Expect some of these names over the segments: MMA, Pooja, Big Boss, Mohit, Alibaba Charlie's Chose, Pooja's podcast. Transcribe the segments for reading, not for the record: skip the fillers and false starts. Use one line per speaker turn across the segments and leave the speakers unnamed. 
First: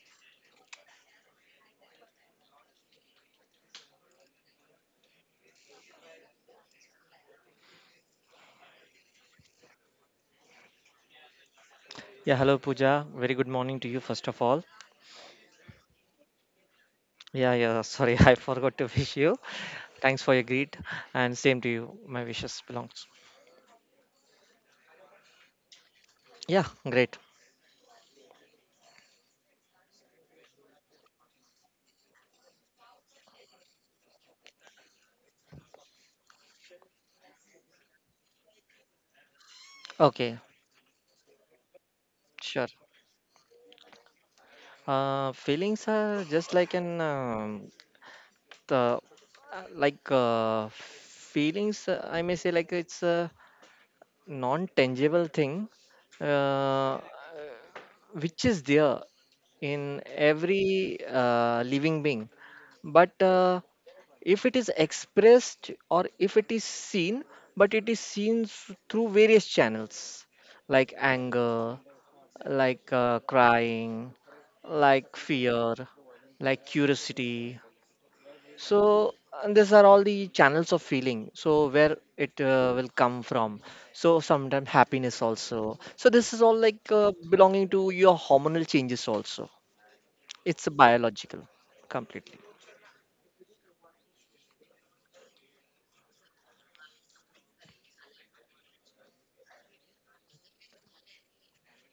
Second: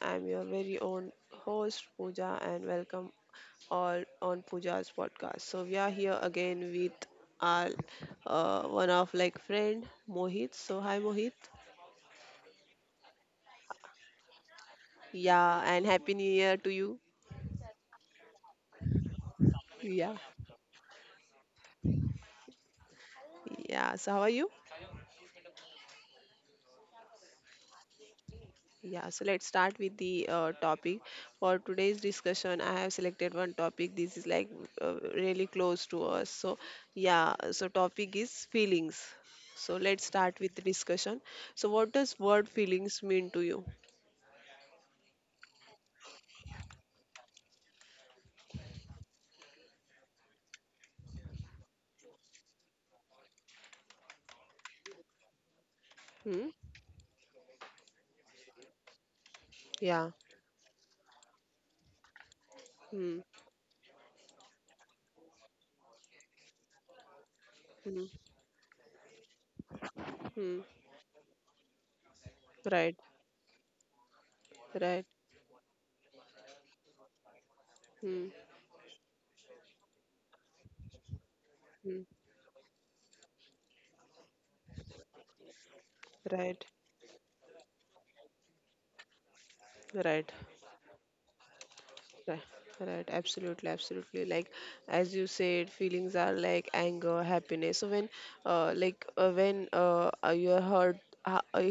I'm your very own host Pooja and welcome all on Pooja's podcast. So we are here again with our one of like friend Mohit. So hi Mohit.
Yeah, hello Pooja. Very good morning to you, first of all.
Yeah, and happy new year to you.
Yeah, sorry, I forgot to wish you.
Yeah.
Thanks for your greet, and same to you. My wishes belongs.
Yeah. So how are you?
Yeah, great.
Yeah, so let's start with the topic for today's discussion. I have selected one topic. This is like really close to us. So yeah, so topic is feelings. So let's
Okay,
start with the discussion. So what does word
sure.
feelings mean to you?
Feelings are just like an the like feelings. I may say like it's a non-tangible thing,
Hmm?
uh, which is there in
Yeah.
every living being, but
Hmm.
if it is expressed or if it is seen, but it is
Hmm.
seen through various channels
Hmm.
like anger, like
Right.
crying, like
Right.
fear, like curiosity.
Hmm.
So, and these are all the channels of feeling. So where
Hmm.
it will come from, so sometimes happiness also. So this is all like
Right.
belonging to your hormonal changes also.
Right.
It's biological, completely.
Right, right, absolutely, absolutely. Like as you said, feelings are like anger, happiness. So when you are heard, uh, uh,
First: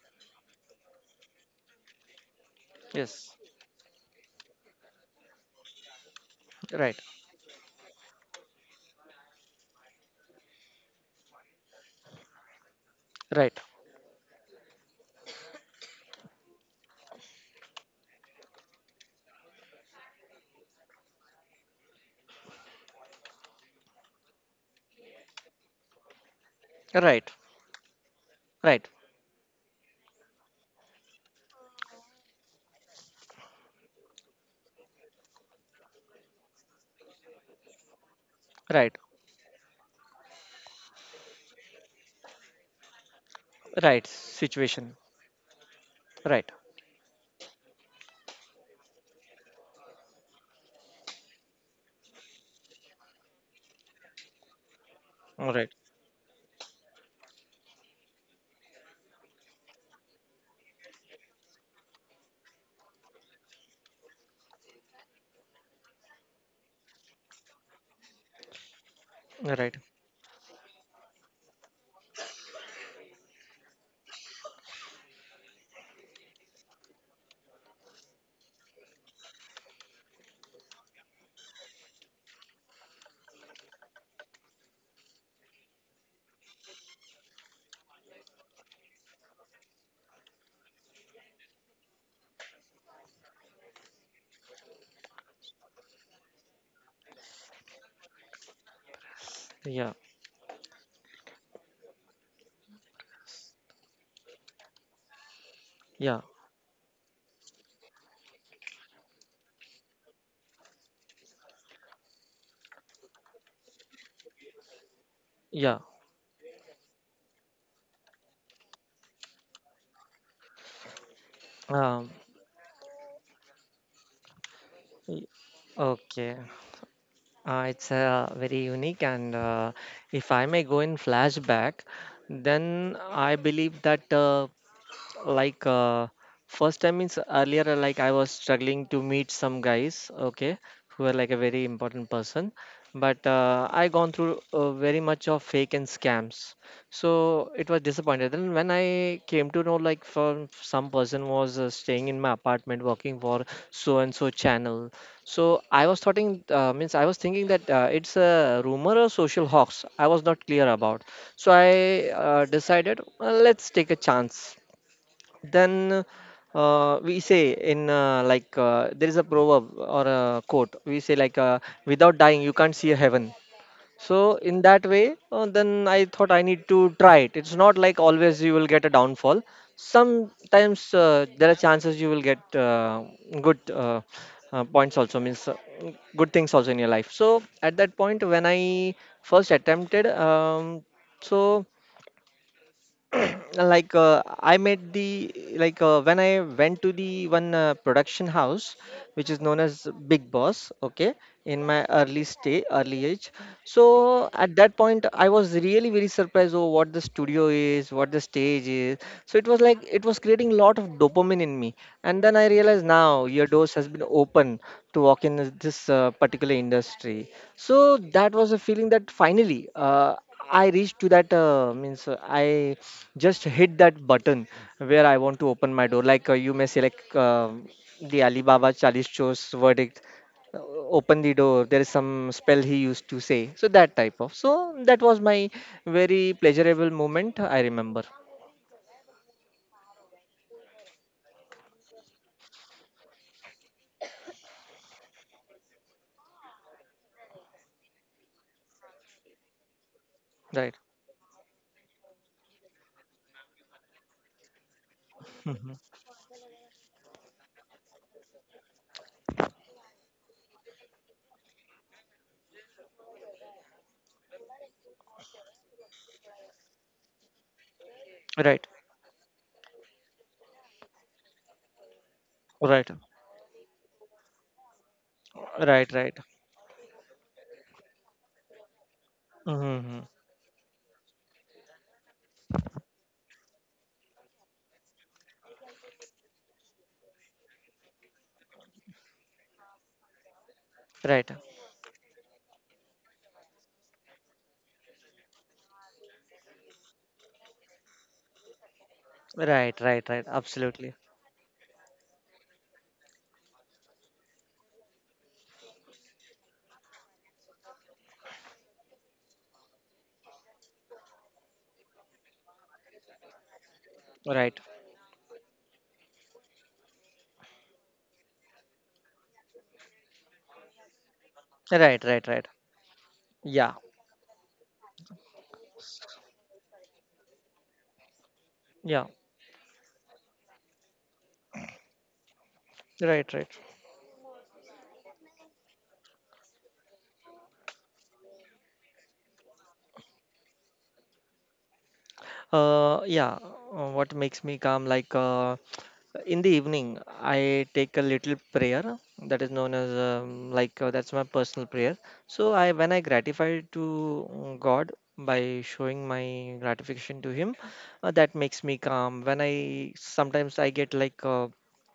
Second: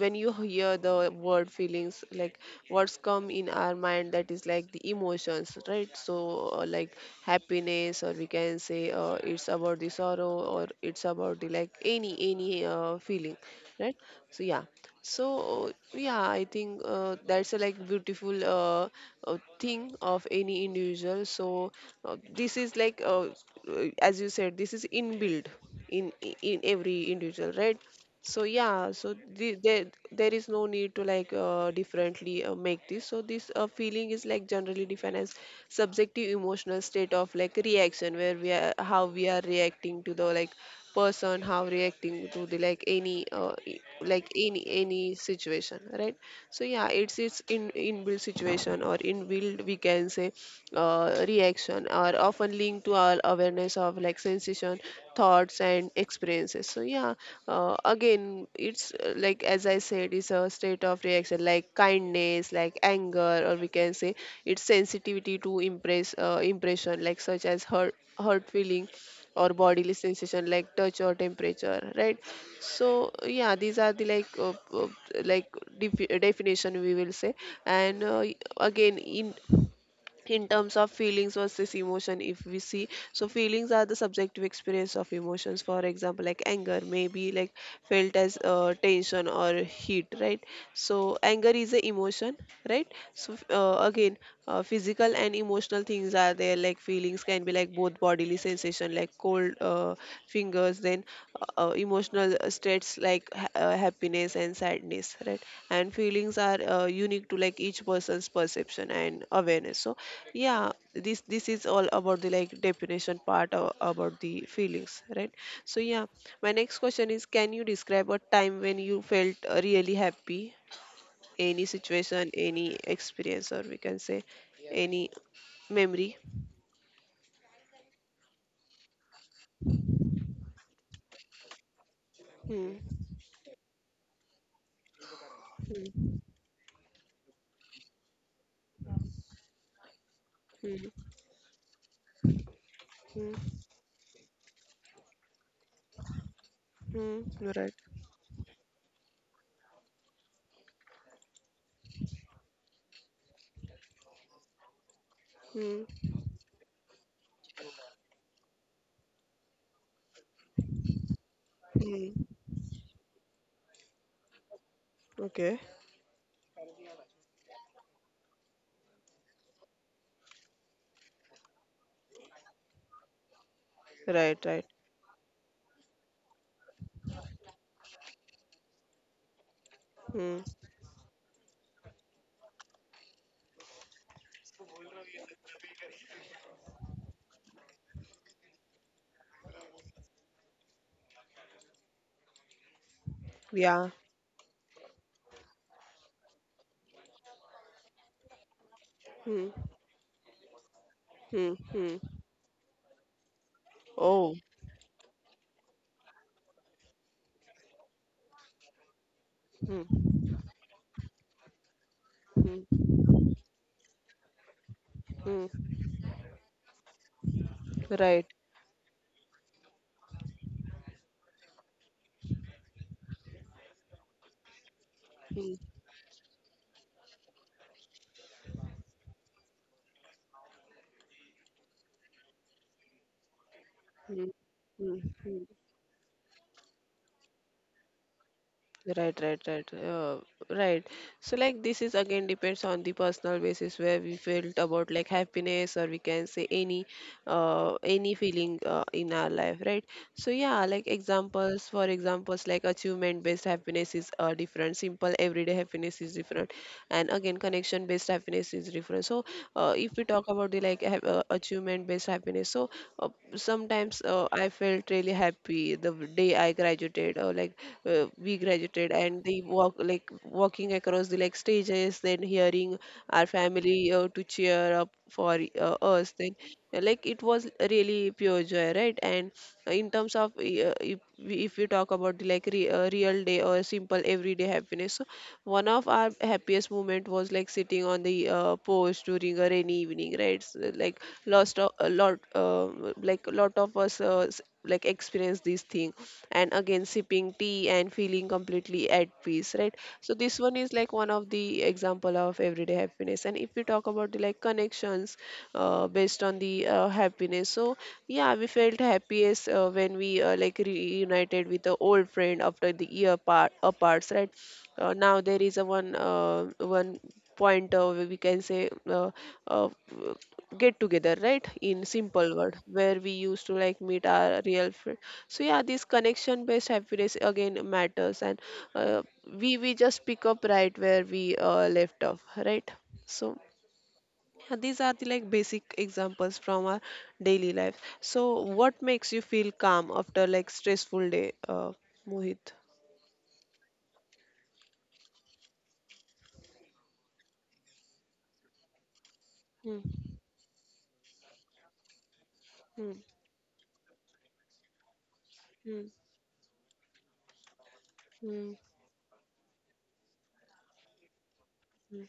when you hear the word feelings, like what's come
Yes.
in our mind that is like the emotions, right? So like
Right.
happiness, or we can say it's about the sorrow, or it's about the like any feeling,
Right,
right? So yeah. So yeah, I think that's a like beautiful thing of any individual. So this is like as you said, this is inbuilt in every
right,
individual, right? So yeah,
right,
so there is no need to like differently make this. So this feeling is like generally defined as subjective emotional state of like reaction, where we are how
right.
we are reacting to the like person, how reacting to the like any e-
Right,
like
situation.
any situation, right?
Right.
So yeah, it's in inbuilt situation or inbuilt we can say reaction are often linked to our awareness of like sensation, thoughts
All right.
and experiences. So yeah, again it's like as I said it's a state of reaction like kindness, like anger, or we can say it's sensitivity to impression like such as hurt feeling or
All right.
bodily sensation like touch or temperature, right? So yeah, these are the like like definition we will say. And again, in terms of feelings versus emotion, if we see, so feelings are the subjective experience of emotions. For example, like anger may be like felt as tension or heat, right? So anger is a emotion, right? So again, physical and emotional things are there. Like feelings can be like both bodily sensation like cold
Yeah,
fingers, then emotional states like happiness and sadness, right? And
yeah,
feelings are unique to like each person's perception and awareness. So yeah, this is all about the like definition part of, about the feelings, right? So
yeah.
yeah, my next question is, can you describe a time when you felt really happy? Any
Um,
situation, any experience, or we can say any
y-
memory?
okay. It's very unique, and if I may go in flashback,
Hmm.
then I believe that like uh,
Hmm.
first time means earlier, like I was struggling to meet some guys, okay,
Hmm.
who are like a very important person, but
Hmm.
I gone through very much of fake and scams,
Hmm.
so
Right.
it was disappointed. Then when I came to know like from some person was staying in my apartment working for so and so channel,
Hmm.
so I
Hmm.
was thinking, means I was thinking that it's a rumor or social hoax, I was not clear about. So I
Hmm.
decided, let's take a chance.
Okay.
Then we say in, there is a proverb or a quote. We say like, without dying you can't see a heaven.
Right,
So
right.
in that way, then I thought I need to try it. It's not like always you will get a downfall.
Hmm.
Sometimes there are chances you will get good points also, means good things also in your life. So at that point when I first attempted, so
Yeah.
I made the, when I went to the one production house which
Hmm.
is known as Big Boss, okay,
Hmm.
in my
Hmm.
early stay, early age.
Oh.
So at that point I was really very surprised over what the studio is, what the stage is. So it was
Hmm.
like it was creating a lot of dopamine in me, and then I
Hmm.
realized now your doors has been open to walk
Hmm.
in this particular industry. So
Right.
that was a feeling that finally I reached to that, means I just hit that button where I want
Hmm.
to open my door. Like you may select the Alibaba Charlie's Chose verdict, uh, open the door. There is some spell he used to say. So that
Hmm.
type of. So
Hmm.
that was
Hmm.
my very pleasurable moment, I remember.
Right, right, right, uh, right. So, like, this is again depends on the personal basis where we felt about like happiness, or we can say any feeling in our life, right? So, yeah,
Right.
like for examples, like achievement-based happiness is different. Simple everyday
Hmm.
happiness is different, and again, connection-based happiness is different. So, if we talk about the like achievement-based happiness, so uh, sometimes I felt really happy the day I graduated, or like we
Right.
graduated and the walk like walking across the like stages, then hearing
Right.
our family to cheer up for
Right.
us.
Right.
Then like it was really pure joy, right? And in
Hmm.
terms of if we talk about the like real day or simple everyday happiness, so one of our happiest moment was like sitting on the porch during a rainy evening, right?
Right.
Lost a lot a lot of us like experience this thing. And again, sipping tea and feeling completely at peace, right?
Right. Right.
So
Right.
this one is like
Absolutely.
one of the example of everyday happiness. And if we talk about the like connections based on the happiness, so yeah, we felt happiest when we like reunited with the old friend after the year part aparts, right?
Right.
Now there is a one one point we can say uh, get together, right, in
Right.
simple
Right.
word,
Right.
where we used to like
Yeah.
meet our real friend. So yeah, this connection based happiness again matters, and uh,
Yeah.
we just pick up right where we left off, right? So
Right. Right.
yeah, these are the like basic examples from our daily life. So, what makes you feel calm after like stressful day, Mohit?
Uh, yeah, what makes me calm? Like in the evening, I take a little prayer that is
Hmm.
known as that's my personal prayer. So I,
Hmm.
when I gratify to God by
Hmm.
showing my gratification to Him, that
Hmm.
makes me calm. When I sometimes I get like
Hmm.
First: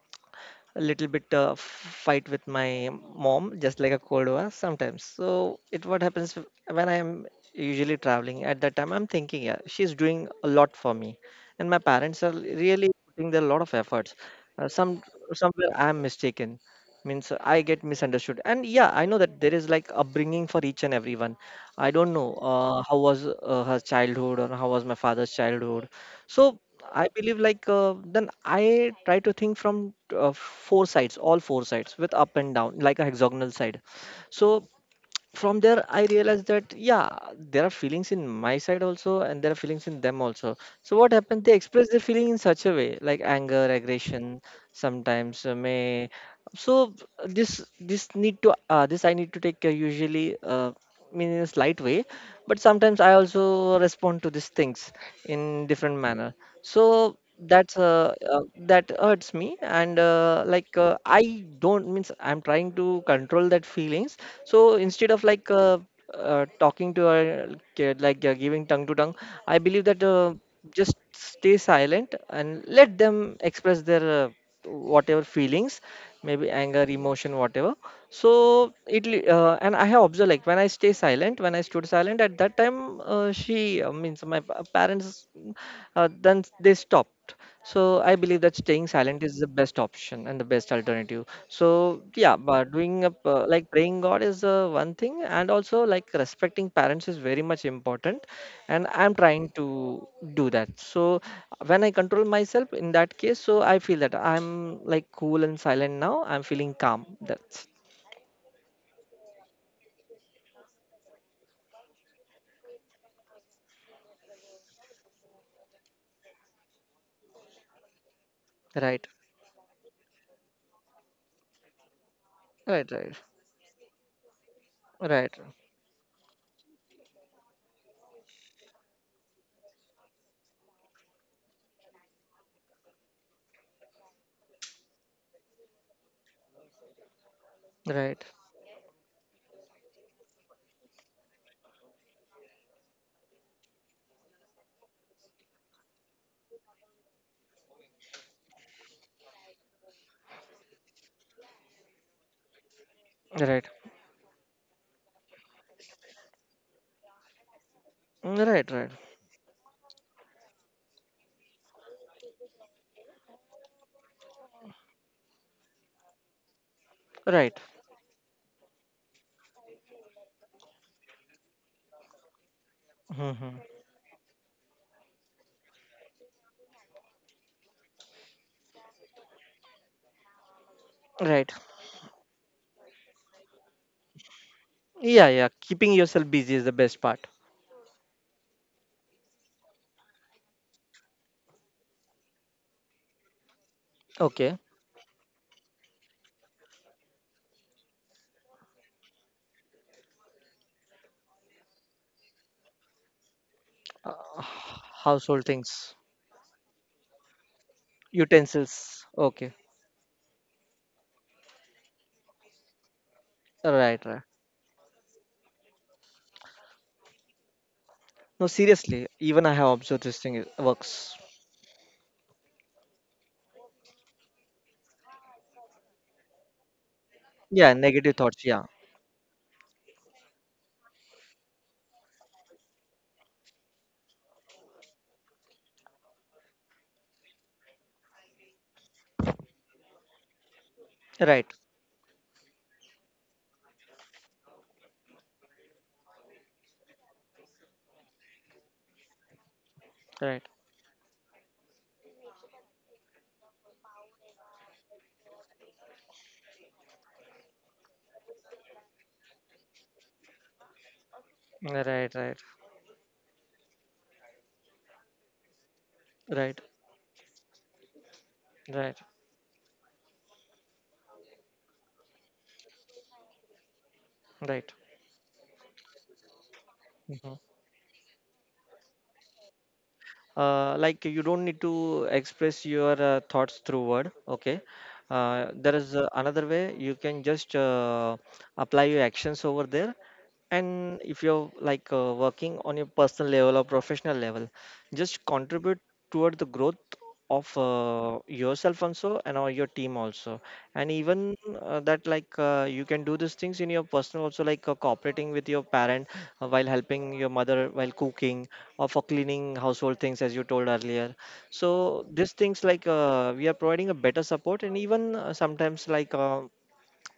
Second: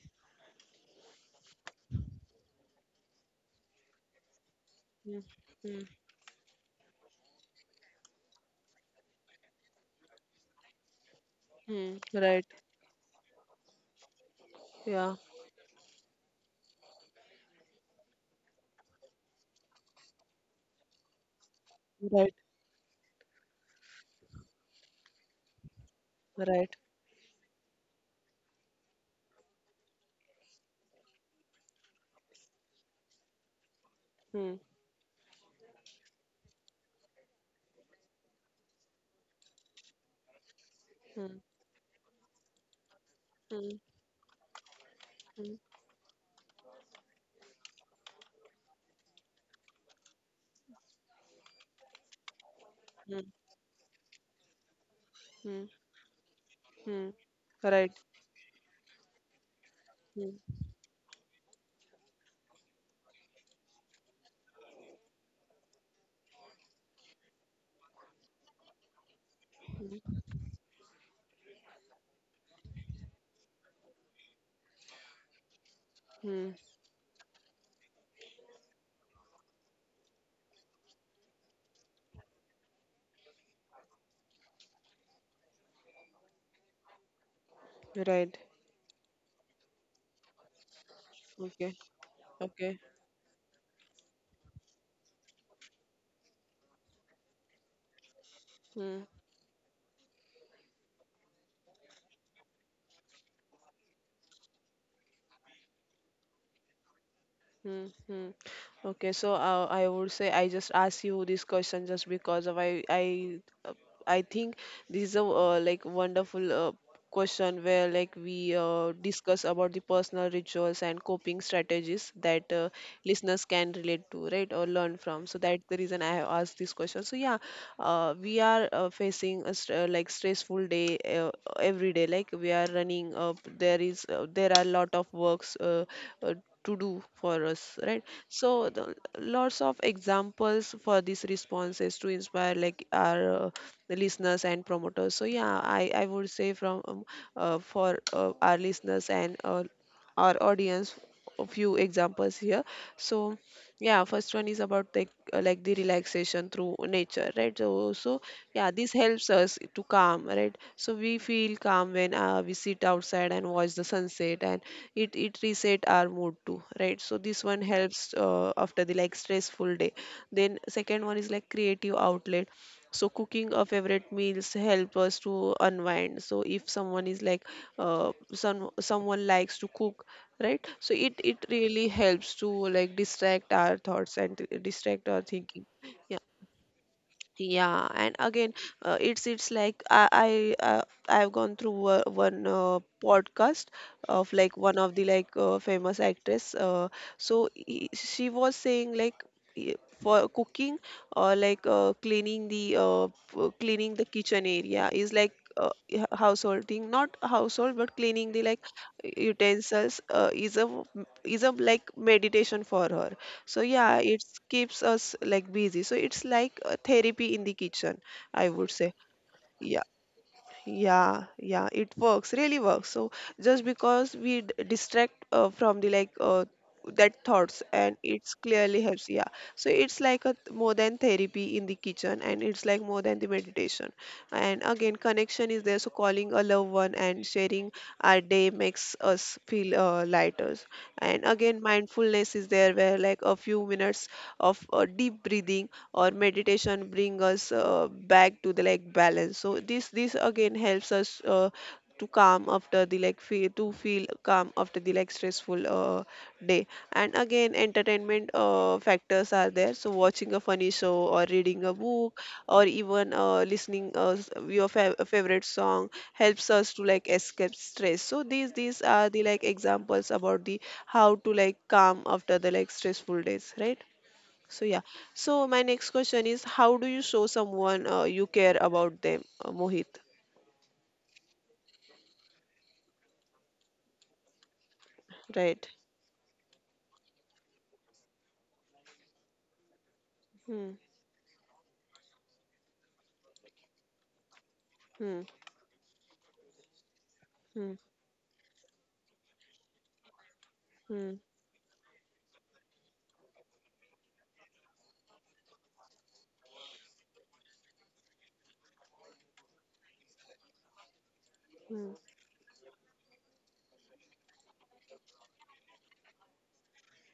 a little bit fight with my mom, just like a cold war sometimes.
Hmm.
So
Hmm.
it, what happens when I'm usually traveling. At that time, I'm thinking, yeah, she's doing a lot for me, and my
Hmm.
parents are
Right.
really putting a lot of efforts. Some,
Yeah.
somewhere I'm mistaken, means I get misunderstood, and yeah, I know that there is like upbringing for each and everyone. I don't know
Right.
how was her childhood or how was my father's childhood. So
Right.
I believe like, then I try to think from four sides, all four sides with up and down, like a hexagonal side.
Hmm.
So from there, I realized that yeah, there are feelings in my side also, and there are feelings in them also. So what
Hmm.
happened? They express their feeling in such a way, like anger,
Hmm.
aggression, sometimes
Hmm.
may. So this need to, this I need to take usually mean in a slight way, but sometimes I
Hmm.
also respond to these things in
Hmm.
different manner. So
Hmm.
that's
Right.
that hurts me, and
Hmm.
I don't, means I'm trying to control that feelings. So instead of like talking to her, giving tongue to tongue, I believe that
Hmm.
just stay silent and let them express their whatever feelings, maybe
Hmm.
anger, emotion, whatever. So and I have observed, like when I stay silent, when I stood silent at that time, she, means my parents, mm, then they stopped. So I believe
Right.
that staying silent is the best option and the best alternative.
Okay.
So yeah, but
Okay.
doing a, like praying God is one thing, and also like respecting parents is very much important, and
Hmm.
I'm trying to do that. So when I control myself in that case, so I feel that I'm like cool and silent, now I'm feeling calm. That's—
Mm-hmm. Okay, so I would say I just ask you this question just because of I think this is a like wonderful question where like we
Right,
discuss about the personal rituals and coping strategies that
right, right,
listeners can relate to, right, or learn from.
right,
So that's the reason I have asked this question. So yeah, we are facing a like stressful day every day. Like we are running up, there are a lot of works. To do for us, right?
right,
So lots of examples for these responses to inspire like our the listeners and promoters. So yeah, I would say from for our listeners and our audience, a few examples here. So
right,
yeah, first one is about like the relaxation through nature, right? So
right,
yeah,
right,
this helps us to calm, right? So we feel calm when we sit outside and watch the sunset, and it reset our mood too, right? So this
right.
one helps after the like stressful day. Then second one is like creative outlet. So cooking
Hmm.
a favorite meals help us to unwind. So if someone is like some someone likes to cook, right? So it
Right.
really helps to like distract our thoughts and distract our
Yeah, yeah.
thinking.
Keeping yourself busy is the best part.
Yeah, and again, it's like I've gone through one podcast of like
Okay.
one of the like famous actress. So she was saying like i- for cooking or like cleaning the cleaning the
Uh,
kitchen area is like
Household things,
householding, not household, but cleaning the like
utensils. Okay.
utensils is a like meditation for her. So yeah,
Right, right.
it keeps us like busy. So it's like a therapy in the kitchen,
No,
I would say.
seriously. Even I have
Yeah.
observed this thing works.
Yeah, yeah, it works, really works. So just because we distract from the like that thoughts,
Yeah,
and
negative
it's
thoughts. Yeah.
clearly helps. Yeah. So it's like a more than therapy in the kitchen, and it's like more than the meditation. And again, connection is there. So calling a loved one and sharing our day makes us feel lighter. And
Right,
again, mindfulness is there where like a few minutes of deep breathing or meditation bring us back to the like balance. So this
right,
again helps us to calm after the like feel to feel calm after the like stressful day. And again, entertainment factors are there. So watching a funny show or reading a
right,
book
right,
or even listening your favorite song helps
right,
us to like escape stress. So these are the like examples about the how to like calm after the like stressful days, right? So
right,
yeah. So my next question is, how do you show
right.
someone you care about them, Mohit?
Like you don't need to express your thoughts through word, okay.
Right.
There is another way. You can just apply your actions over there.
Hmm.
And if you're like working on your personal level or professional level, just
Hmm.
contribute toward the growth of
Hmm.
yourself also, and or your team also. And
Hmm.
even that like you can do these things in your personal also, like cooperating with your parent, while helping your mother while cooking or for cleaning household things, as you told earlier.
Hmm.
So these things like we are providing a better support. And even sometimes like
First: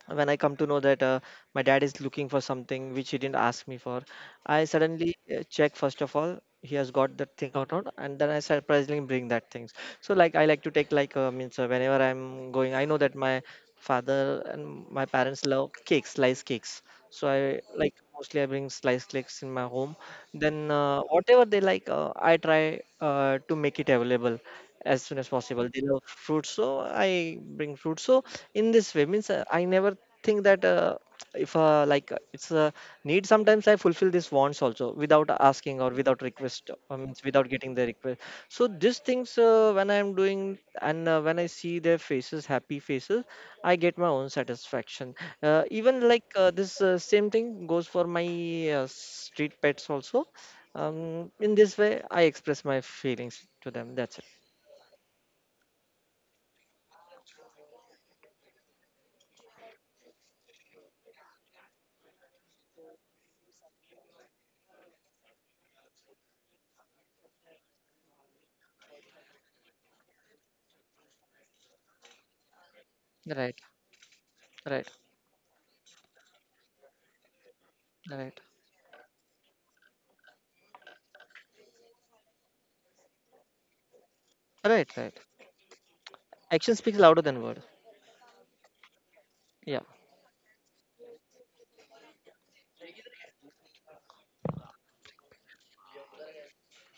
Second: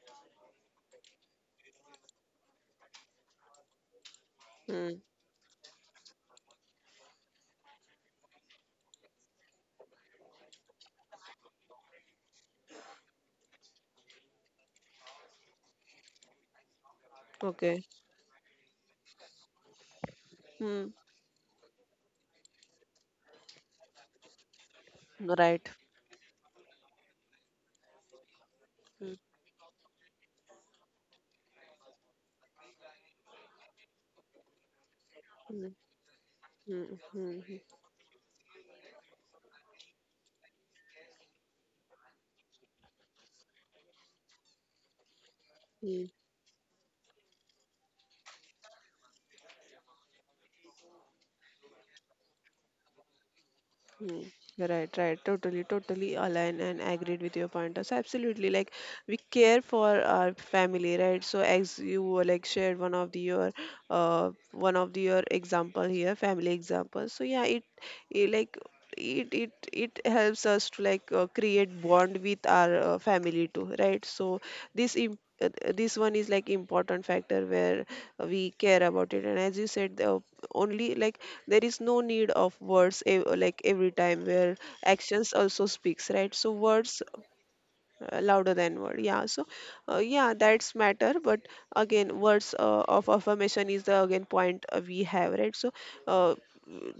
when I come to know that my dad is looking for something which he didn't ask me for, I
Hmm.
suddenly check first of all he has got that thing or not, and then I surprisingly bring that things. So like I like to take like, means whenever I'm going, I know that my father and my parents love cakes, slice cakes. So I
Okay.
like, mostly I bring slice cakes in my home. Then
Hmm.
whatever they like, I try to make it available as soon as
Right.
possible. They love fruits, so I bring fruit. So in this way,
Hmm.
means I never think that if like it's a need. Sometimes I fulfill these wants also without
Hmm.
asking or without request,
Hmm.
means
Hmm.
without getting the request. So these things when I am doing, and when I see their faces, happy faces, I get my own satisfaction.
Hmm.
Even like this same thing goes for my street pets also. In this way, I express my feelings to them. That's
Hmm.
it.
Right, right. Totally, totally aligned and agreed with your pointers. Absolutely. Like we care for our family, right? So as you were like shared one of the your one of the your example here, family example. So yeah, it like it it helps us to like create bond with our family
Right,
too, right? So
right,
this im uh, this one is like important factor where
right,
we care about it. And as you said, the only like there is no need of words like every time where
right, right.
actions also speaks, right? So
Action speaks
words
louder than word.
louder than word, yeah. So
Yeah.
yeah, that's matter. But again, words of affirmation is the again point we have, right? So uh,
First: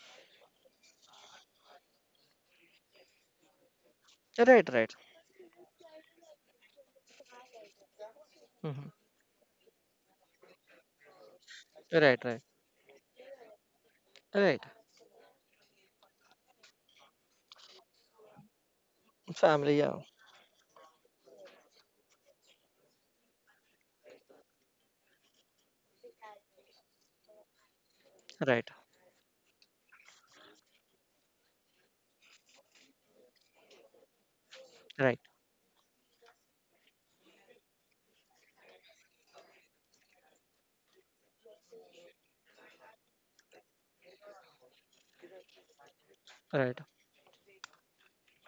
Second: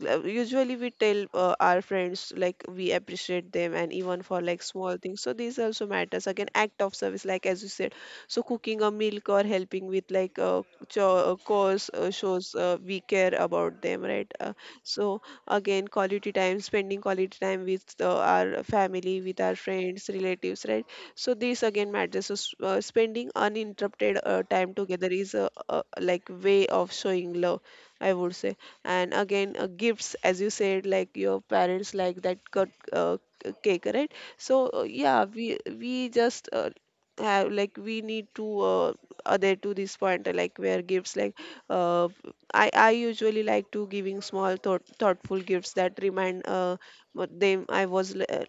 usually we tell our friends like we appreciate them, and even for like
Right, right.
small things, so these also matters. Again, act of service, like as you said, so cooking
Hmm.
a milk or helping with like a cause
Right, right,
shows we care about them, right?
right.
So again, quality time, spending quality time with our family, with our
Family. Yeah.
friends, relatives, right? So this again matters. So spending uninterrupted time together is a like way of showing love, I would say.
Right,
And again, gifts, as you said, like your parents like that cut cake, right? So
right,
yeah, we just have like we need to other to this point like where gifts like uh, I usually like to giving thoughtful gifts that remind
right,
what them I was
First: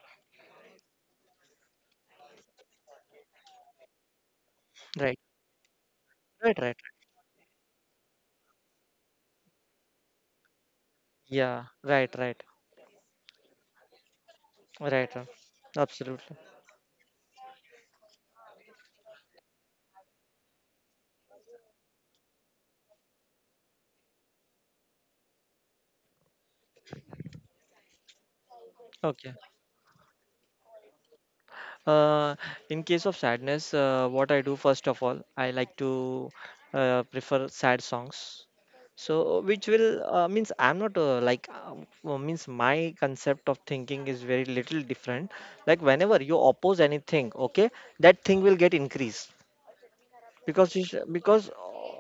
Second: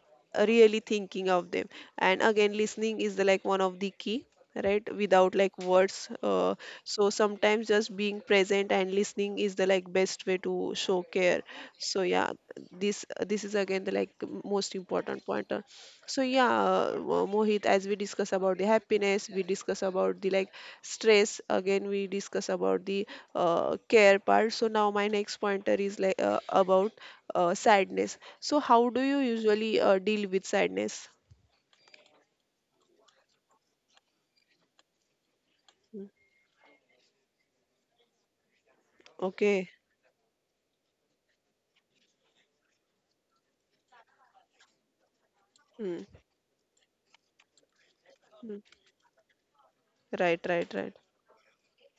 really thinking of them. And again, listening is the, like one of the key, right?
right,
Without like words,
right, right.
so sometimes just being present and listening is the like best way to show care.
Yeah.
So
Right,
yeah,
right,
this is again the like most
right.
important
Right.
pointer. So
Absolutely.
yeah, Mohit, as we discuss about the happiness, we discuss about the like stress, again we discuss about the care part. So now my next pointer is like about sadness. So how do you
Okay.
usually deal with sadness?
Uh, in case of sadness, what I do first of all, I like
Mm.
to prefer sad songs. So, which
Okay.
will means I'm not means my concept of thinking is very little different. Like
Mm,
whenever you oppose anything, okay, that thing will
mm.
get increased
Right, right,
because it's,
right.
because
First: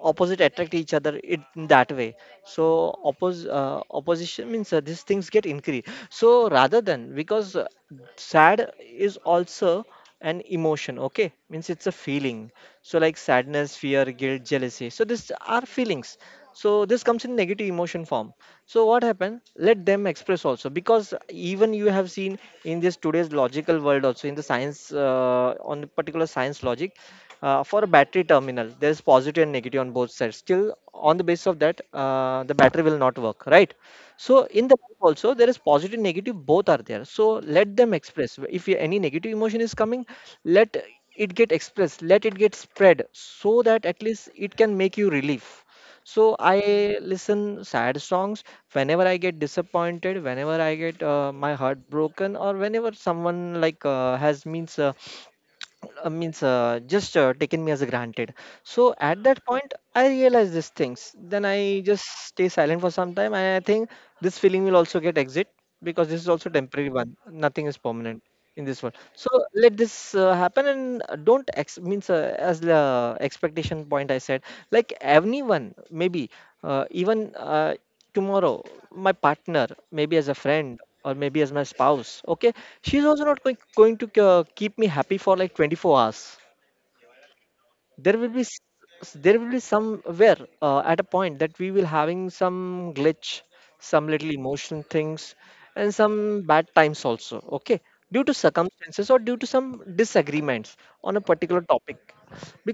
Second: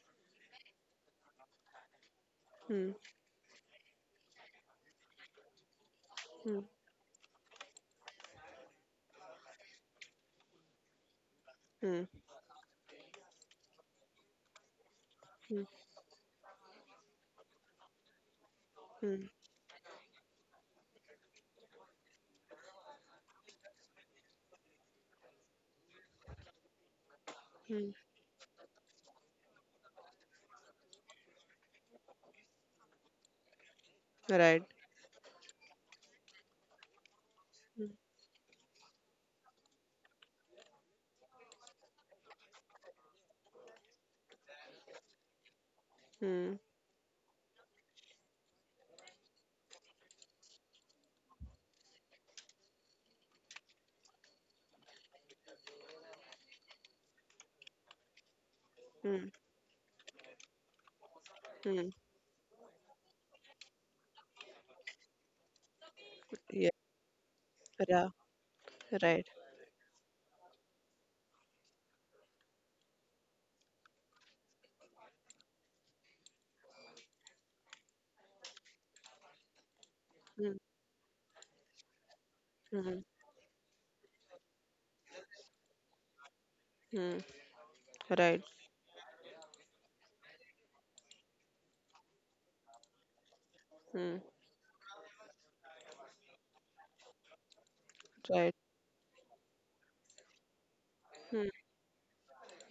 opposite attract each other, it, in that way. So
Mm,
opposition means these things get increased. So
mm,
rather than, because sad is also an emotion, okay, means it's a
mm,
feeling. So like sadness, fear, guilt, jealousy, so these are
mm,
feelings. So this comes in negative emotion form. So what
mm,
happened, let them express also. Because even you have seen in this today's logical world also, in the science, on the particular science logic, for a
mm.
battery terminal, there's positive and negative on both sides. Still, on the basis of that, the battery will not work, right? So
Right.
in the life also, there is positive and negative, both are there. So let
Mm,
them express. If any negative emotion is coming, let it get expressed, let it get spread, so that at least it can make you relief. So
mm,
I listen sad songs whenever I get disappointed, whenever I get my heart broken, or whenever someone like has means means just taken me as a granted. So at
mm,
that point, I realize these things. Then I
mm.
just stay silent for some time, and I think this feeling will also get exit, because this is also
Yeah.
temporary one. Nothing is
Ra.
permanent in this world. So
Right.
let this happen, and don't ex- means as the expectation point I said, like anyone maybe, even tomorrow my partner, maybe as a
Mm,
friend or maybe as my spouse, okay, she's
mm,
also not going to keep me happy for like 24 hours.
mm.
There will be
Right.
there will be somewhere at a point that we will having some glitch, some
Mm,
little emotion things, and some bad times also, okay, due to
right.
circumstances or due to some disagreements on a
Mm,
particular topic.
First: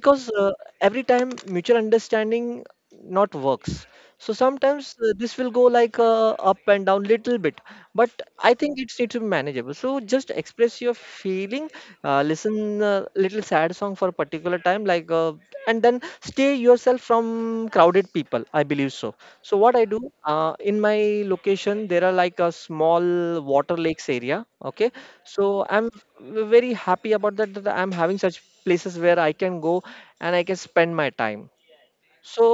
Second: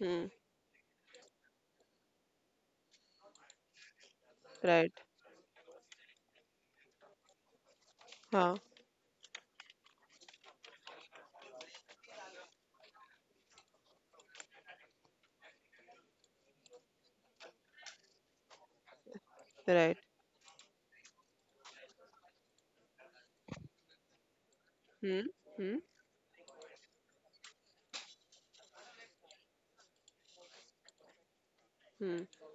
mm.
every time mutual understanding not works, so
Right.
sometimes this will go like up and down little bit. But I
Huh.
think it needs to be manageable. So just express your feeling, listen a little sad song for a particular time, like and then stay yourself from crowded people, I believe so. So what I
Right.
do, in my location there are like a small water lakes area, okay,
Mm,
so
mm,
I'm very happy about that, I'm having such places where I can go and I can spend my time.
mm.
So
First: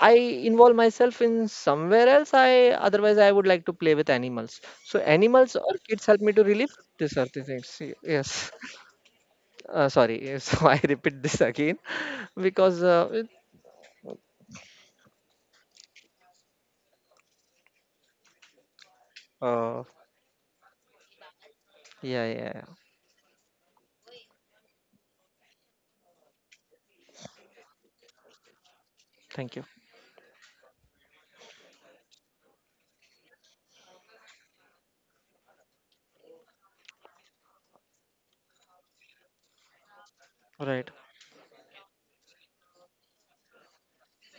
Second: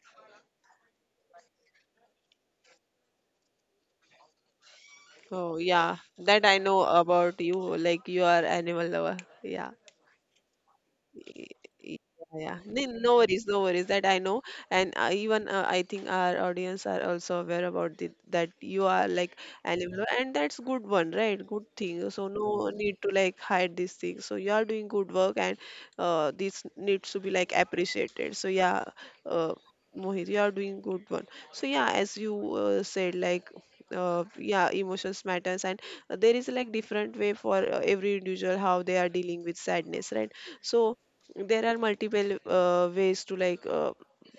I involve myself in somewhere else. I otherwise I would like to play with animals. So animals
Oh
or
yeah,
kids help me to
that I
relieve.
know
These are
about
the
you.
things.
Like you are
Yes.
animal lover. Yeah.
Sorry, so I repeat this
Y-
again.
Yeah,
Because
No worries, no worries. That I know. And even I think our audience are also aware about the, that you are like an
uh,
animal, and that's good one, right? Good thing.
yeah,
So
yeah, yeah.
no need to like hide these things. So you are doing good work, and this needs to be like appreciated. So yeah, uh,
Thank you.
Mohit, you are doing good one. So yeah, as you said, like yeah, emotions matters, and there is like different way for every individual how they are dealing with sadness, right?
Right,
So there are multiple ways to like uh,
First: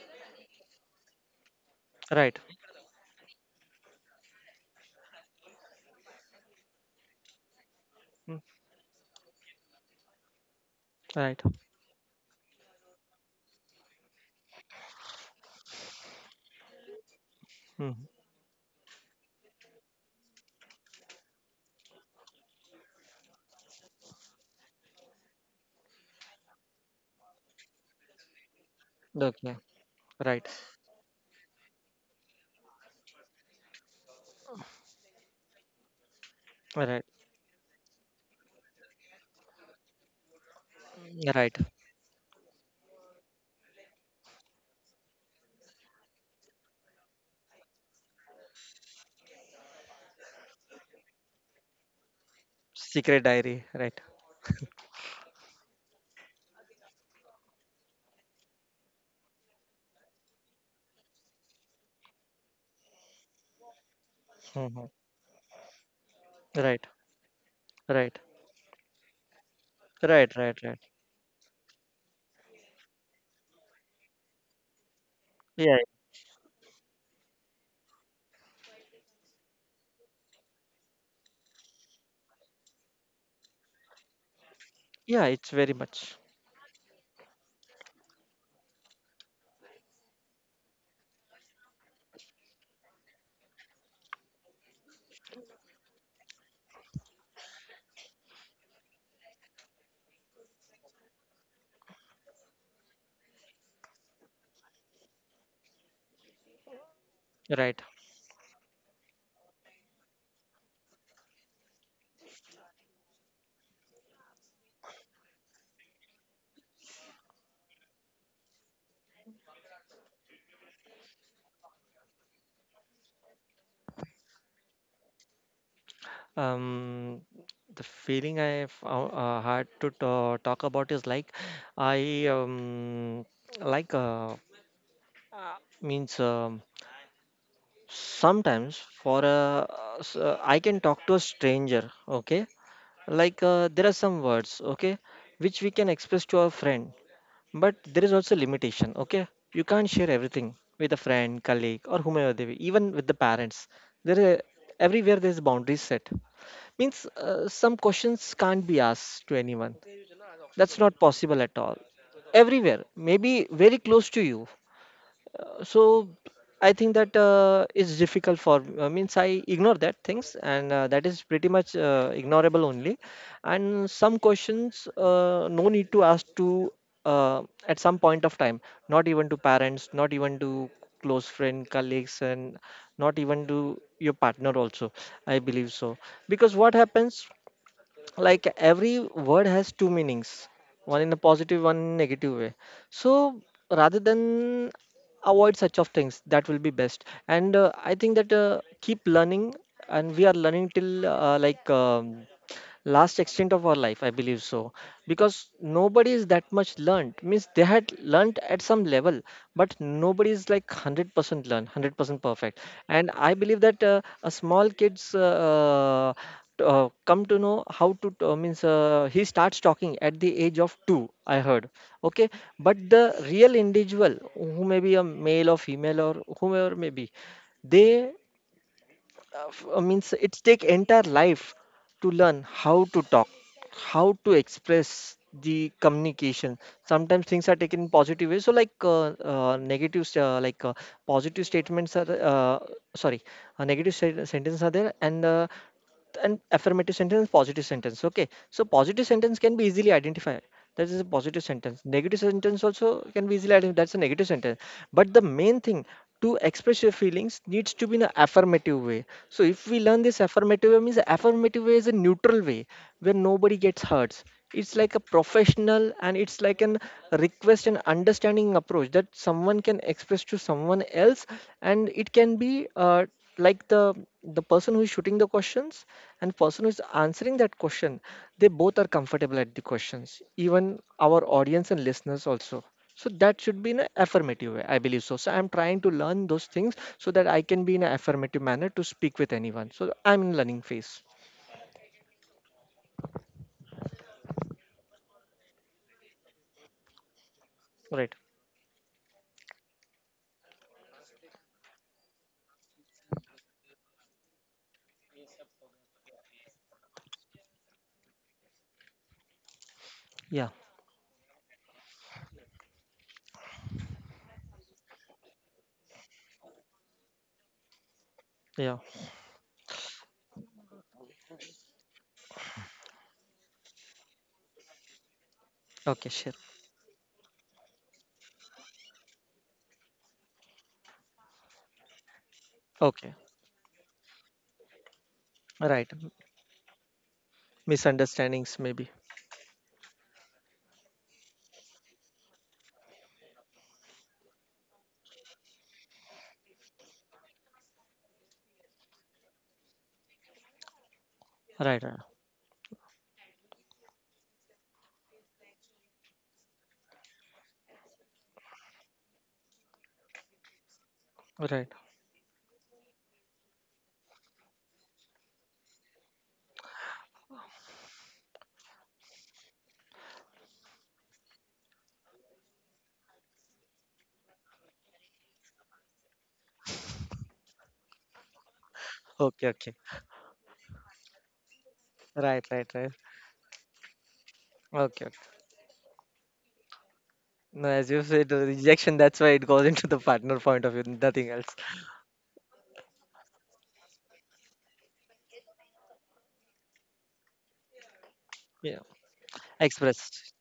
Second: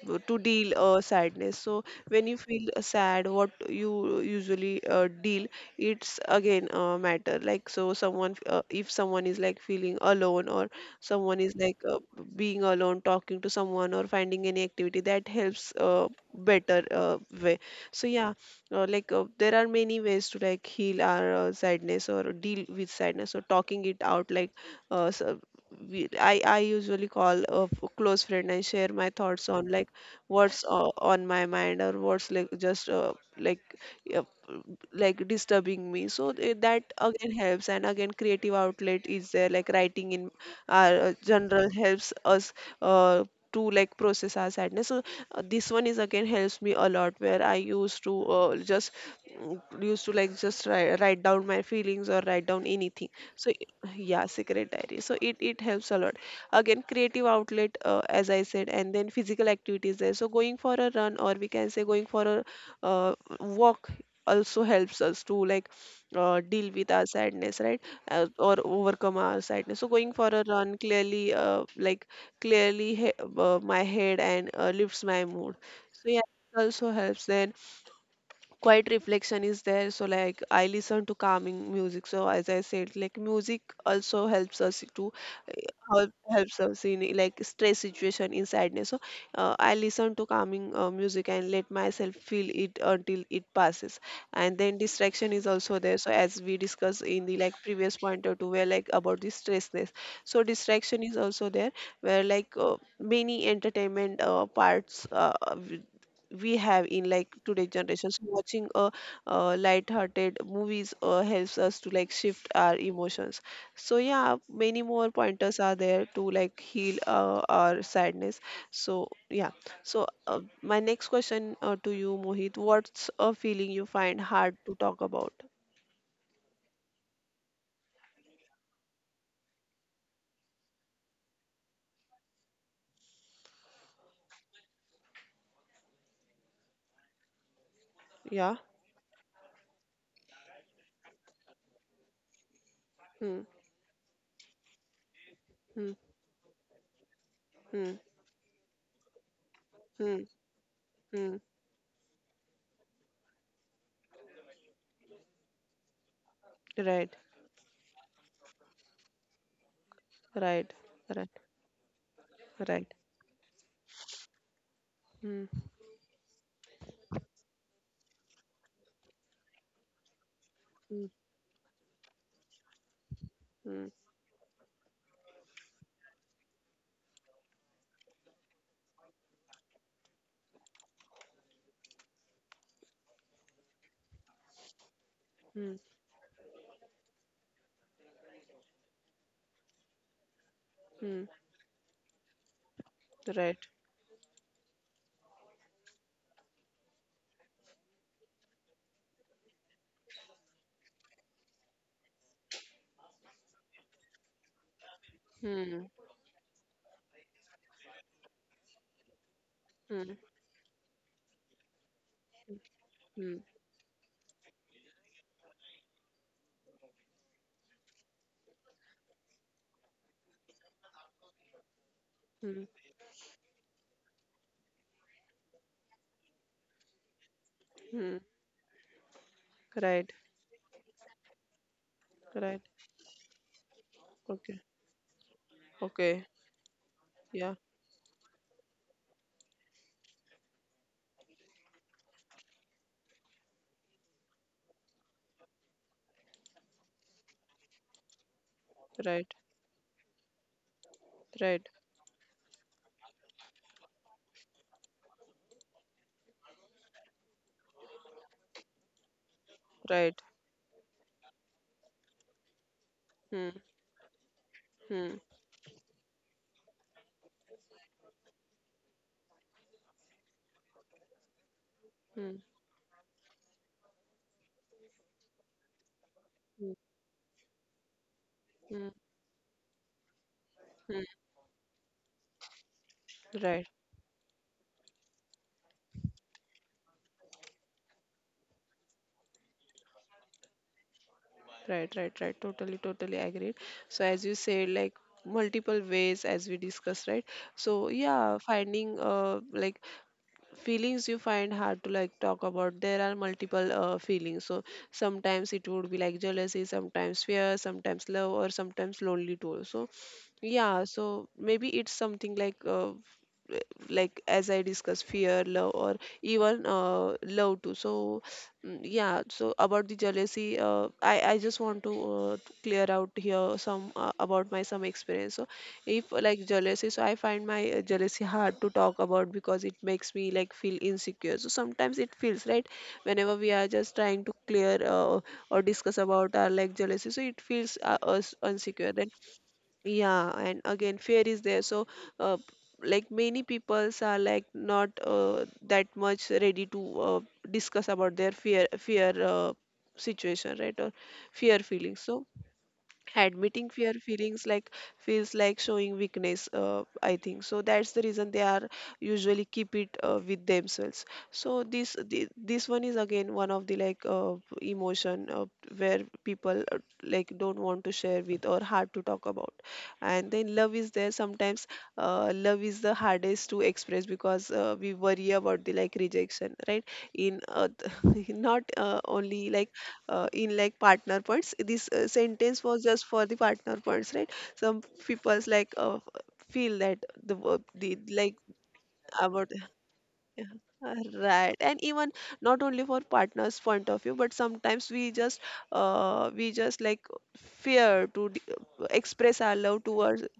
w- to deal sadness. So when you
right.
feel sad, what you usually deal, it's again matter. Like so someone
Mm,
if someone is like feeling alone or someone
right.
is like being alone, talking to someone or finding any activity that helps better way.
Mm.
So yeah, like there are many ways to like heal our sadness or deal with sadness. So talking it out, like uh, s- I usually call a close friend and share my thoughts
Okay,
on like
right,
what's on my mind or what's like just uh, like disturbing me. So that
right,
again helps. And again, creative outlet is there, like writing in our
right.
general helps us uh, to like process our sadness. So this one is again helps me a lot, where I used to just mm, used to like just write down my feelings or write down anything.
Secret
So
diary, right.
yeah, secret diary, so it helps a lot. Again, creative outlet, as I said. And then physical activities there, so going for a run, or we can say going for a uh, walk, also
Hmm.
helps us to like deal
Right,
with our sadness, right?
right,
Or overcome our sadness. So going for
right,
a
right,
run
right.
clearly like my head and lifts my mood.
Yeah,
So yeah, it also helps. Then quiet reflection is there, so like I listen to calming music. So as I said, like music also helps us to
yeah, it's
uh,
very much
helps us in like stress situation, in sadness. So I listen to calming music and let myself feel it until it passes. And then distraction is also there, so as we discussed in the like previous point or two, where like about the stressness. So distraction is also there, where like many entertainment parts we have in like today's
right.
generation. So watching a light-hearted movies helps us to like shift our emotions. So yeah, many more pointers are there to like heal our sadness. So yeah. So my next question to you, Mohit, what's a feeling you find hard to talk about?
Um, the feeling I found, uh, had to talk about is like, I like means
Yeah.
sometimes for a I can talk to a stranger, okay.
Hmm.
Like there are some words, okay, which we can
Hmm.
express to our friend. But
Hmm.
there is also limitation, okay. You can't share
Hmm.
everything with a
Hmm.
friend, colleague, or whomever they be, even with the parents. There are, everywhere there's boundaries set. Means
Right.
some questions can't be asked to anyone.
Right.
That's not
Right.
possible at all. Everywhere,
Right.
maybe very close to you.
Hmm.
So I think that is difficult for, means I ignore that things, and that
Hmm.
is pretty much ignorable only.
Hmm.
And some questions, no need to ask to, uh, at some point of time. Not even to parents, not even to close friend, colleagues, and not even to your partner also, I believe
Hmm.
so. Because what happens, like every word has two meanings, one in a
Hmm.
positive, one in a negative way. So
Right.
rather than avoid such of things, that will be best. And I think that keep learning. And we are learning till last extent of our life, I believe so. Because
Hmm.
nobody is that much learned. Means they had learned at some level, but
Hmm.
nobody is like 100% learned, 100% perfect. And I
Hmm.
believe that a small kids come to know how to t- means he starts talking at the age of 2, I heard, okay.
Hmm.
But the real individual, who may be a male or female or whomever may be, they
Hmm. Right.
means it's take entire life to learn
Right.
how to talk, how to
Okay.
express, the
Okay.
communication. Sometimes things are
Yeah.
taken in positive ways. So like negative, positive statements are sorry, negative sentences are there, and affirmative sentence, positive sentence, okay. So positive
Right.
sentence can be easily identified, that is a positive
Right.
sentence. Negative sentence also can be easily identified, that's a negative sentence. But the main thing, to express your feelings, needs to be in an affirmative way. So if we learn this
Right.
affirmative way, means affirmative way is a neutral way where nobody
Hmm.
gets hurt. It's like a
Hmm.
professional, and it's like an request and understanding approach that someone can express to someone else. And it can
Hmm.
be like the person who is shooting the questions and person who
Hmm.
is answering that question, they both are
Hmm.
comfortable at the questions, even
Hmm.
our audience and listeners also. So that should
Right.
be in an affirmative way, I believe so. So I'm trying to learn those things so that I can be in an affirmative manner to speak with anyone. So I'm in learning phase.
Right. Right. Right. Totally. Totally agreed. So as you said, like multiple ways as we discussed, right? So
Right,
yeah, finding like feelings you find hard to like talk about, there are multiple feelings. So sometimes it would be like jealousy, sometimes fear, sometimes love, or sometimes lonely too. So
yeah,
yeah, so maybe it's something uh, like as I discussed, fear, love, or even love too. So
yeah.
mm, yeah. So about the jealousy, I just want to clear out here some about my some experience. So,
Okay,
if
sure.
like jealousy, so I find my jealousy hard to talk about because it makes me like feel insecure. So sometimes it feels right
Okay,
whenever we are just trying to clear or
right.
discuss about our like jealousy, so it feels us
Misunderstandings maybe.
insecure then. Yeah. And again, fear is there. So uh, like many peoples are like not that much ready to discuss about their fear situation, right? Or fear
Right, right,
feelings. So admitting fear feelings like feels like showing weakness, I think. So that's the reason they are usually keep it with themselves.
right.
So this one is again one of the like emotion where people like don't want to share with or hard to talk about. And then love is there. Sometimes love is the hardest to express, because we worry about the like rejection, right? In not
Okay,
only like
okay,
in like partner points, this
right,
sentence
right,
was
right.
just for the partner points, right? Some
Okay.
people's like feel that the verb
No, as
the
you said,
like
rejection, that's why it
about,
goes into the partner
yeah.
point of view, nothing else.
Right. And even not only for partners point of view, but sometimes we just like fear to
Yeah.
express our love towards
Expressed.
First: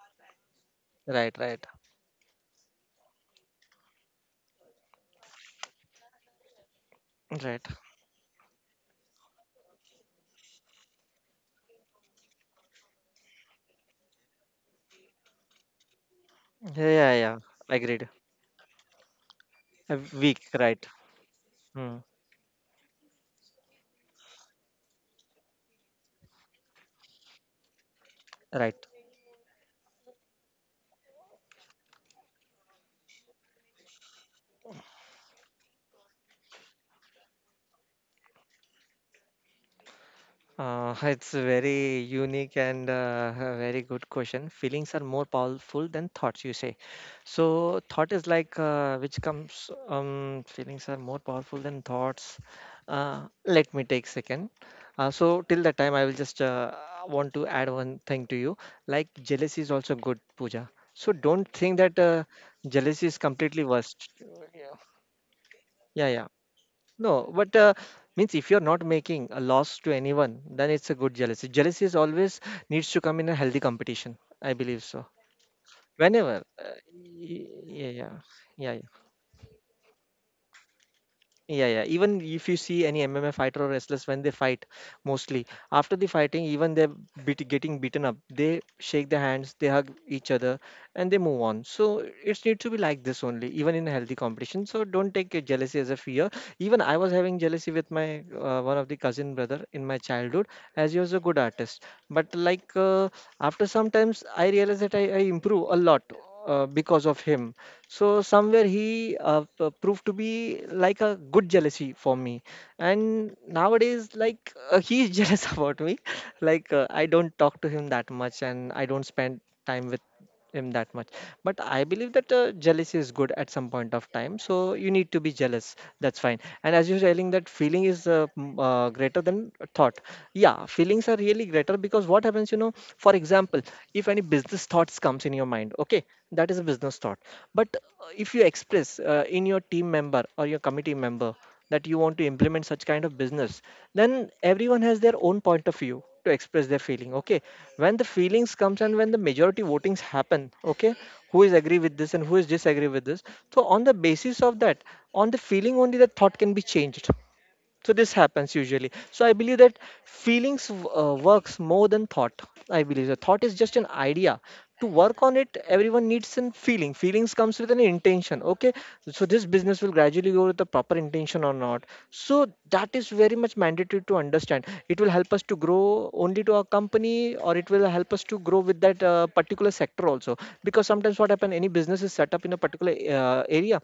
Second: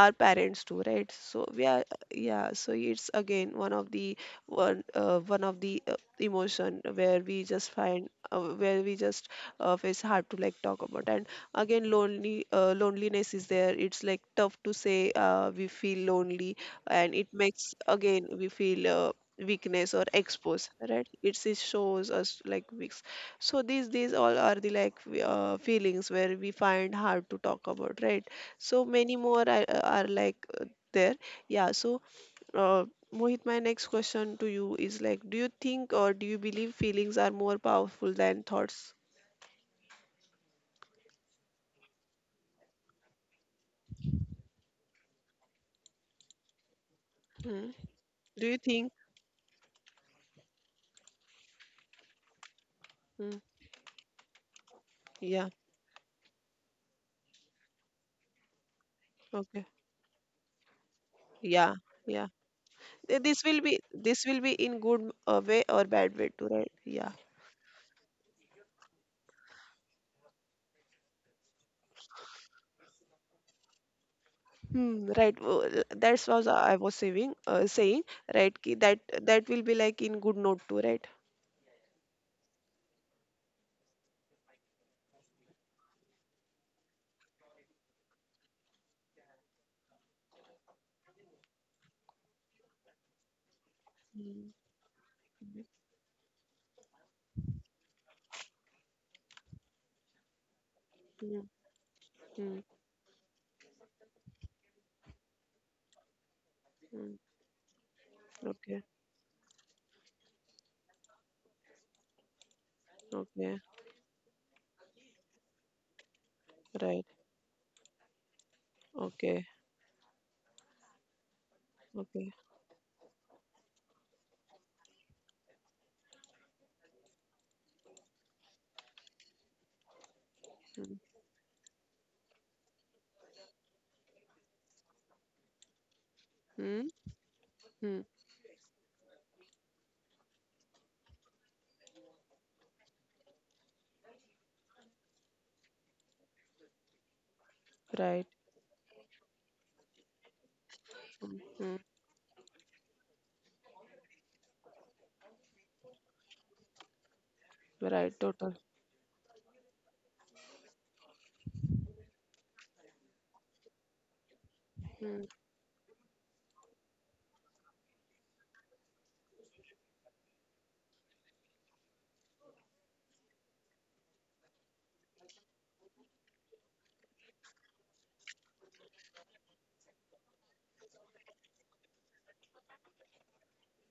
our parents do, right?
Right,
So we
right,
are, yeah, so it's again one of the one of the emotion where we
right.
just find where we just it's hard to like talk about. And again, lonely, loneliness is there. It's like tough to say we feel lonely,
Yeah,
and
yeah,
it
yeah.
makes
Agreed.
again we feel weakness or
Weak,
expose,
right.
right? It
Hmm.
shows us like weeks. So these all are the like feelings where we find hard to talk about, right? So
Right.
many more are like there. Yeah. So uh, Mohit, my next question to you is like, do you think or do you believe feelings are more powerful than thoughts?
It's very unique and very good question. Feelings are more powerful than thoughts, you say.
Hmm.
So thought is
Do you
like
think?
which comes. Feelings are more powerful than thoughts.
Hmm.
Let me take second. So
Yeah.
till that time, I will just want to add one thing to you. Like jealousy
Okay.
is also good, Pooja. So don't
Yeah.
think that
Yeah.
jealousy is
This will
completely
be,
worst.
this will be in good way or
Yeah,
bad
yeah.
way too, right? Yeah.
No, but means if you're not making a loss to anyone, then it's a good jealousy. Jealousy is always needs to come in a healthy competition, I believe so.
Hmm, right. Well, that's
Whenever.
what I was saying,
Yeah, yeah,
right? Ki
yeah, yeah.
that that will be like in good note too, right?
Yeah, yeah. Even if you see any MMA fighter or wrestlers when they fight, mostly after the fighting, even they're beat, getting beaten up, they shake their hands, they hug each other, and they move on. So it needs to be like this only, even in a healthy
Mm,
competition. So don't take it
mm,
jealousy as a fear. Even I was having jealousy with my one of the cousin brother in my childhood, as he was a good
mm,
artist. But
mm,
like after sometimes, I realized that I improve a lot because
mm.
of him. So somewhere
Okay,
he proved to be like a good jealousy for me. And
okay,
nowadays, like he's jealous about me. Like
right.
I don't talk to him that much, and I don't spend
Okay.
time with him that much. But I believe
Okay.
that jealousy is good at some point of time. So you need to be jealous. That's fine. And as you're telling that feeling is greater than thought. Yeah, feelings
Hmm.
are really greater, because what happens, you know, for example, if any business thoughts comes in your mind, okay, that is a
Hmm.
business thought. But
Hmm.
if you express in your team member or your committee member that you want to implement such kind of business, then everyone has their own point of view to express their feeling. Okay, when the
Right.
feelings comes and when the majority votings happen, okay,
Hmm.
who is
Hmm.
agree with this and who is disagree with this? So on the basis of that, on the feeling only, the thought can be changed. So
Right.
this
Total.
happens usually. So I believe that feelings works more than thought. I believe the thought is just an idea. To
Hmm.
work on it, everyone needs an feeling. Feelings comes with an intention, okay. So this business will gradually go with the proper intention or not. So that is very much mandatory to understand, it will help us to grow only to our company, or it will help us to grow with that particular sector also. Because sometimes what happen, any business is set up in a particular area.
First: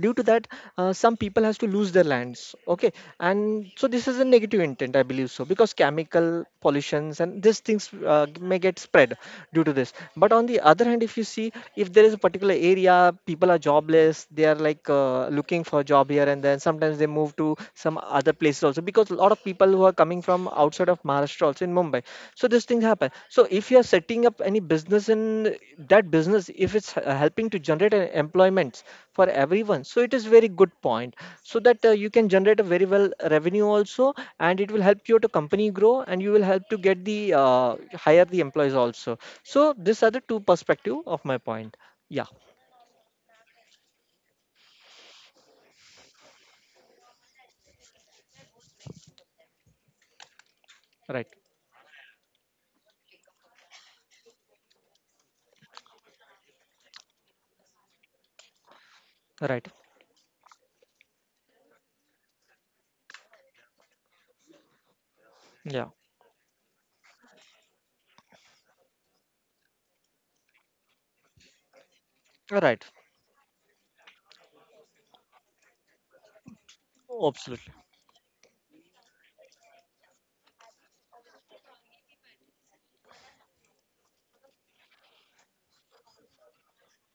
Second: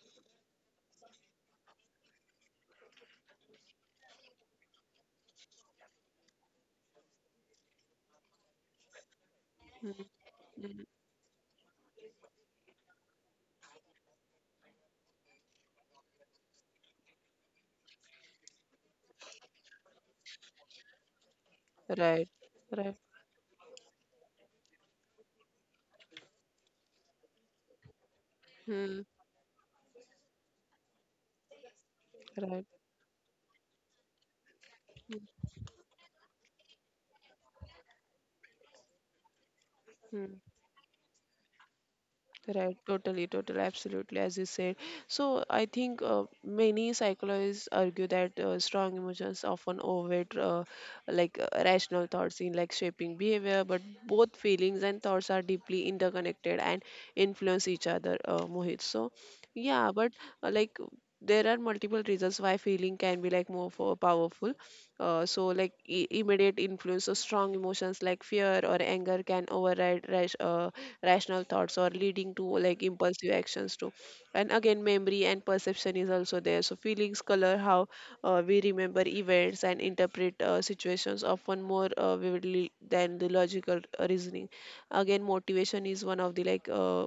Due to that, some people has to lose their lands, okay, and so this is a negative intent, I believe so, because chemical pollutions and these things uh, may get spread due to this.
Hmm.
But on the other
Hmm.
hand, if you see, if there is a particular area, people are jobless, they are like looking for a job here, and then sometimes they move to some other places also, because a lot of people who are coming from outside of Maharashtra also in Mumbai.
Right.
So this thing
Right.
happen. So if you are setting up any business in that business, if it's helping to generate an employment
Hmm.
for everyone, so it is very good point. So that you can generate a
Right.
very well revenue also, and it will help
Hmm.
your to company grow, and you will help to get the hire the employees also. So these are the
Hmm.
two perspective of my point. Yeah.
Right, totally, totally, absolutely, as you said. So I think many psychologists argue that strong emotions often overweight
Right,
like rational thoughts in like shaping behavior. But both feelings and thoughts are deeply interconnected and influence each other, Mohit. So
right,
yeah, but like there are multiple reasons why feeling can be like powerful. So like
yeah,
immediate influence of strong emotions like fear or anger can override rational thoughts or leading to
right,
like impulsive actions too. And again, memory and perception is also there, so feelings color
absolutely,
how we remember events and interpret situations often more vividly than the logical reasoning. Again, motivation is one of the like uh,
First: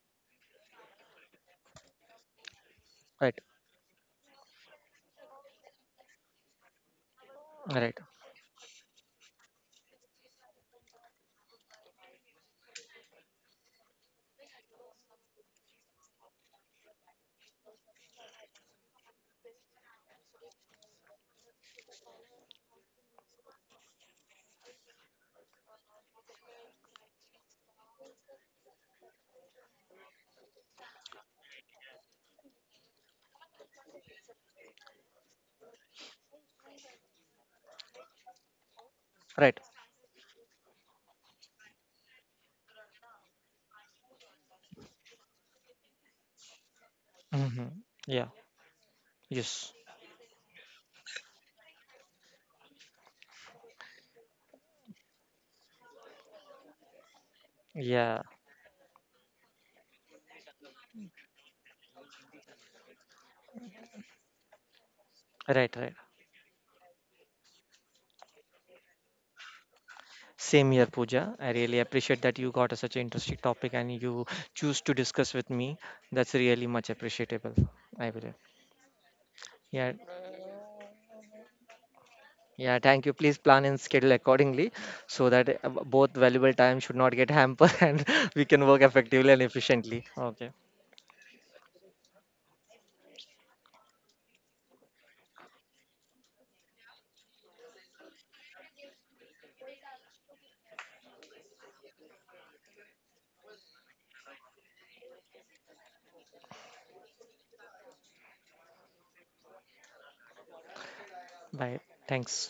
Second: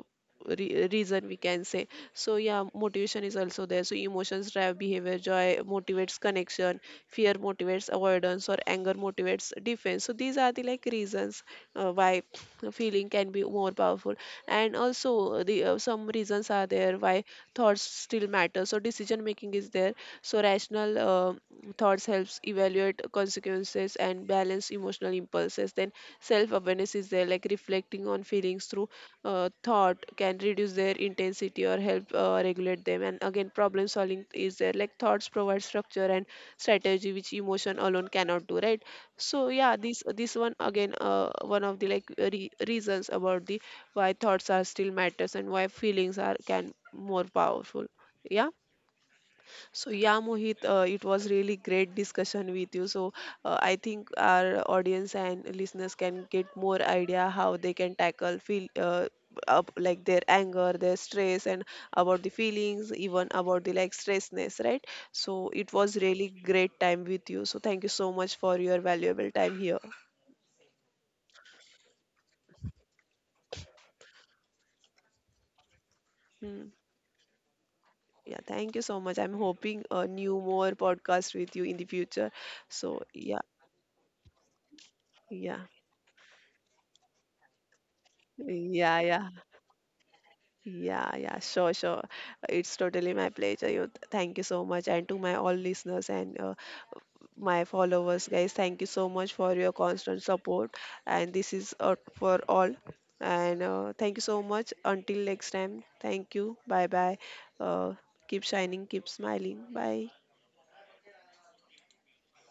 re- reason we can say. So yeah, motivation
right,
is also there, so emotions drive behavior. Joy motivates connection, fear motivates
right,
avoidance, or anger motivates defense. So these are the like reasons why feeling can be more powerful. And also the some reasons are there why thoughts still matter. So decision making is there, so rational thoughts helps evaluate consequences and balance emotional impulses. Then self awareness is there, like reflecting on feelings through thought can reduce their intensity or help regulate them. And again, problem solving is there, like thoughts provide structure and strategy which emotion alone cannot do, right? So
right.
yeah, this one again, one of the like re reasons about the why thoughts are still matters and why feelings are can more
Hmm.
powerful.
Yeah.
Yeah.
Yes.
So yeah, Mohit, it was really great discussion with you. So I think our audience and listeners can get more idea how they can
Yeah.
tackle feel up like their anger, their stress, and about the feelings, even about the like stressness, right? So
Right,
it
right.
was really great time with you. So thank you so much for your valuable time here.
Same here, Pooja. I really appreciate that you got such an interesting topic and you choose to discuss with me. That's really
Hmm.
much appreciable, I believe.
Yeah, thank you so much. I'm hoping
Yeah,
a new more podcast with you in the future.
yeah,
So
thank you. Please
yeah,
plan and schedule accordingly so that
yeah,
both valuable time should not get hampered and we can work
yeah, yeah,
effectively and efficiently. Okay,
yeah, yeah. Sure, sure. It's totally my pleasure. You, thank you so much, and to my all listeners and my followers, guys. Thank you so much for your constant support. And this is for all. And thank you so much. Until next time. Thank you. Bye bye. Uh, Keep shining. Keep smiling. Bye.
bye. Thanks.